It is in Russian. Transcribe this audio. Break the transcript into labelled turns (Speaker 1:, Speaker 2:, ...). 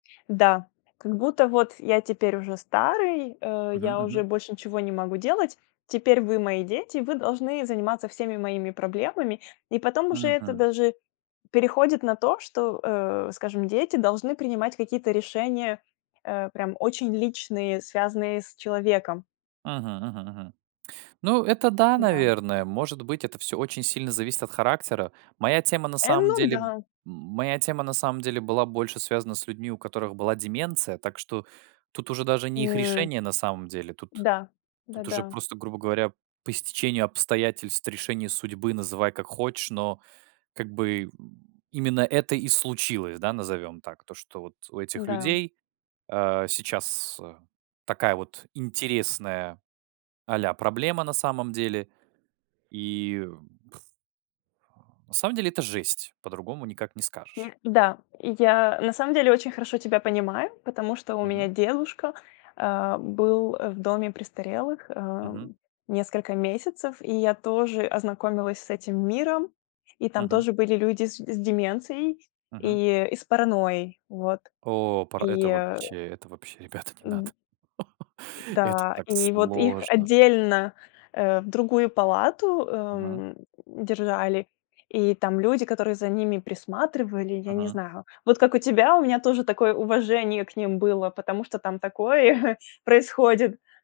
Speaker 1: Да. Как будто: "Вот я теперь уже старый, э,
Speaker 2: Мгм,
Speaker 1: я уже
Speaker 2: мгм.
Speaker 1: больше ничего не могу делать. Теперь вы- мои дети, вы должны заниматься всеми моими проблемами". И потом уже это
Speaker 2: Мгм.
Speaker 1: даже переходит на то, что, э, скажем, дети должны принимать какие-то решения, э, прям очень личные, связанные с человеком.
Speaker 2: Мгм, мгм, мгм. Ну это да,
Speaker 1: Да.
Speaker 2: наверное. Может быть, это всё очень сильно зависит от характера. Моя тема на
Speaker 1: Э,
Speaker 2: самом
Speaker 1: ну
Speaker 2: деле м,
Speaker 1: да.
Speaker 2: моя тема на самом деле была больше связана с людьми, у которых была деменция, так что тут уже даже не их
Speaker 1: М.
Speaker 2: решение на самом деле. Тут
Speaker 1: Да.
Speaker 2: тут уже
Speaker 1: Да-да.
Speaker 2: просто, грубо говоря, по стечению обстоятельств, решению судьбы- называй как хочешь, но как бы именно это и случилось, да, назовем так. То, что вот у этих
Speaker 1: Да.
Speaker 2: людей, э, сейчас такая вот интересная а-ля проблема на самом деле. И На самом деле, это жесть. По-другому никак не скажешь.
Speaker 1: Не Да. Я на самом деле очень хорошо тебя понимаю, потому что у меня
Speaker 2: Мгм.
Speaker 1: дедушка, э, был, э, в доме престарелых, э,
Speaker 2: Мгм.
Speaker 1: несколько месяцев. И я тоже ознакомилась с этим миром. И там
Speaker 2: Мгм.
Speaker 1: тоже были люди с с деменцией
Speaker 2: Мгм.
Speaker 1: и и с паранойей. Вот.
Speaker 2: О, пара
Speaker 1: И
Speaker 2: Это вообще, это вообще. Ребята, не надо.
Speaker 1: М.
Speaker 2: Это
Speaker 1: Да.
Speaker 2: так
Speaker 1: И вот их
Speaker 2: сложно.
Speaker 1: отдельно, э, в другую палату,
Speaker 2: Мгм.
Speaker 1: эм, держали. И там люди, которые за ними присматривали, я не
Speaker 2: Мгм.
Speaker 1: знаю. Вот как у тебя, у меня тоже такое уважение к ним было, потому что там такое происходит.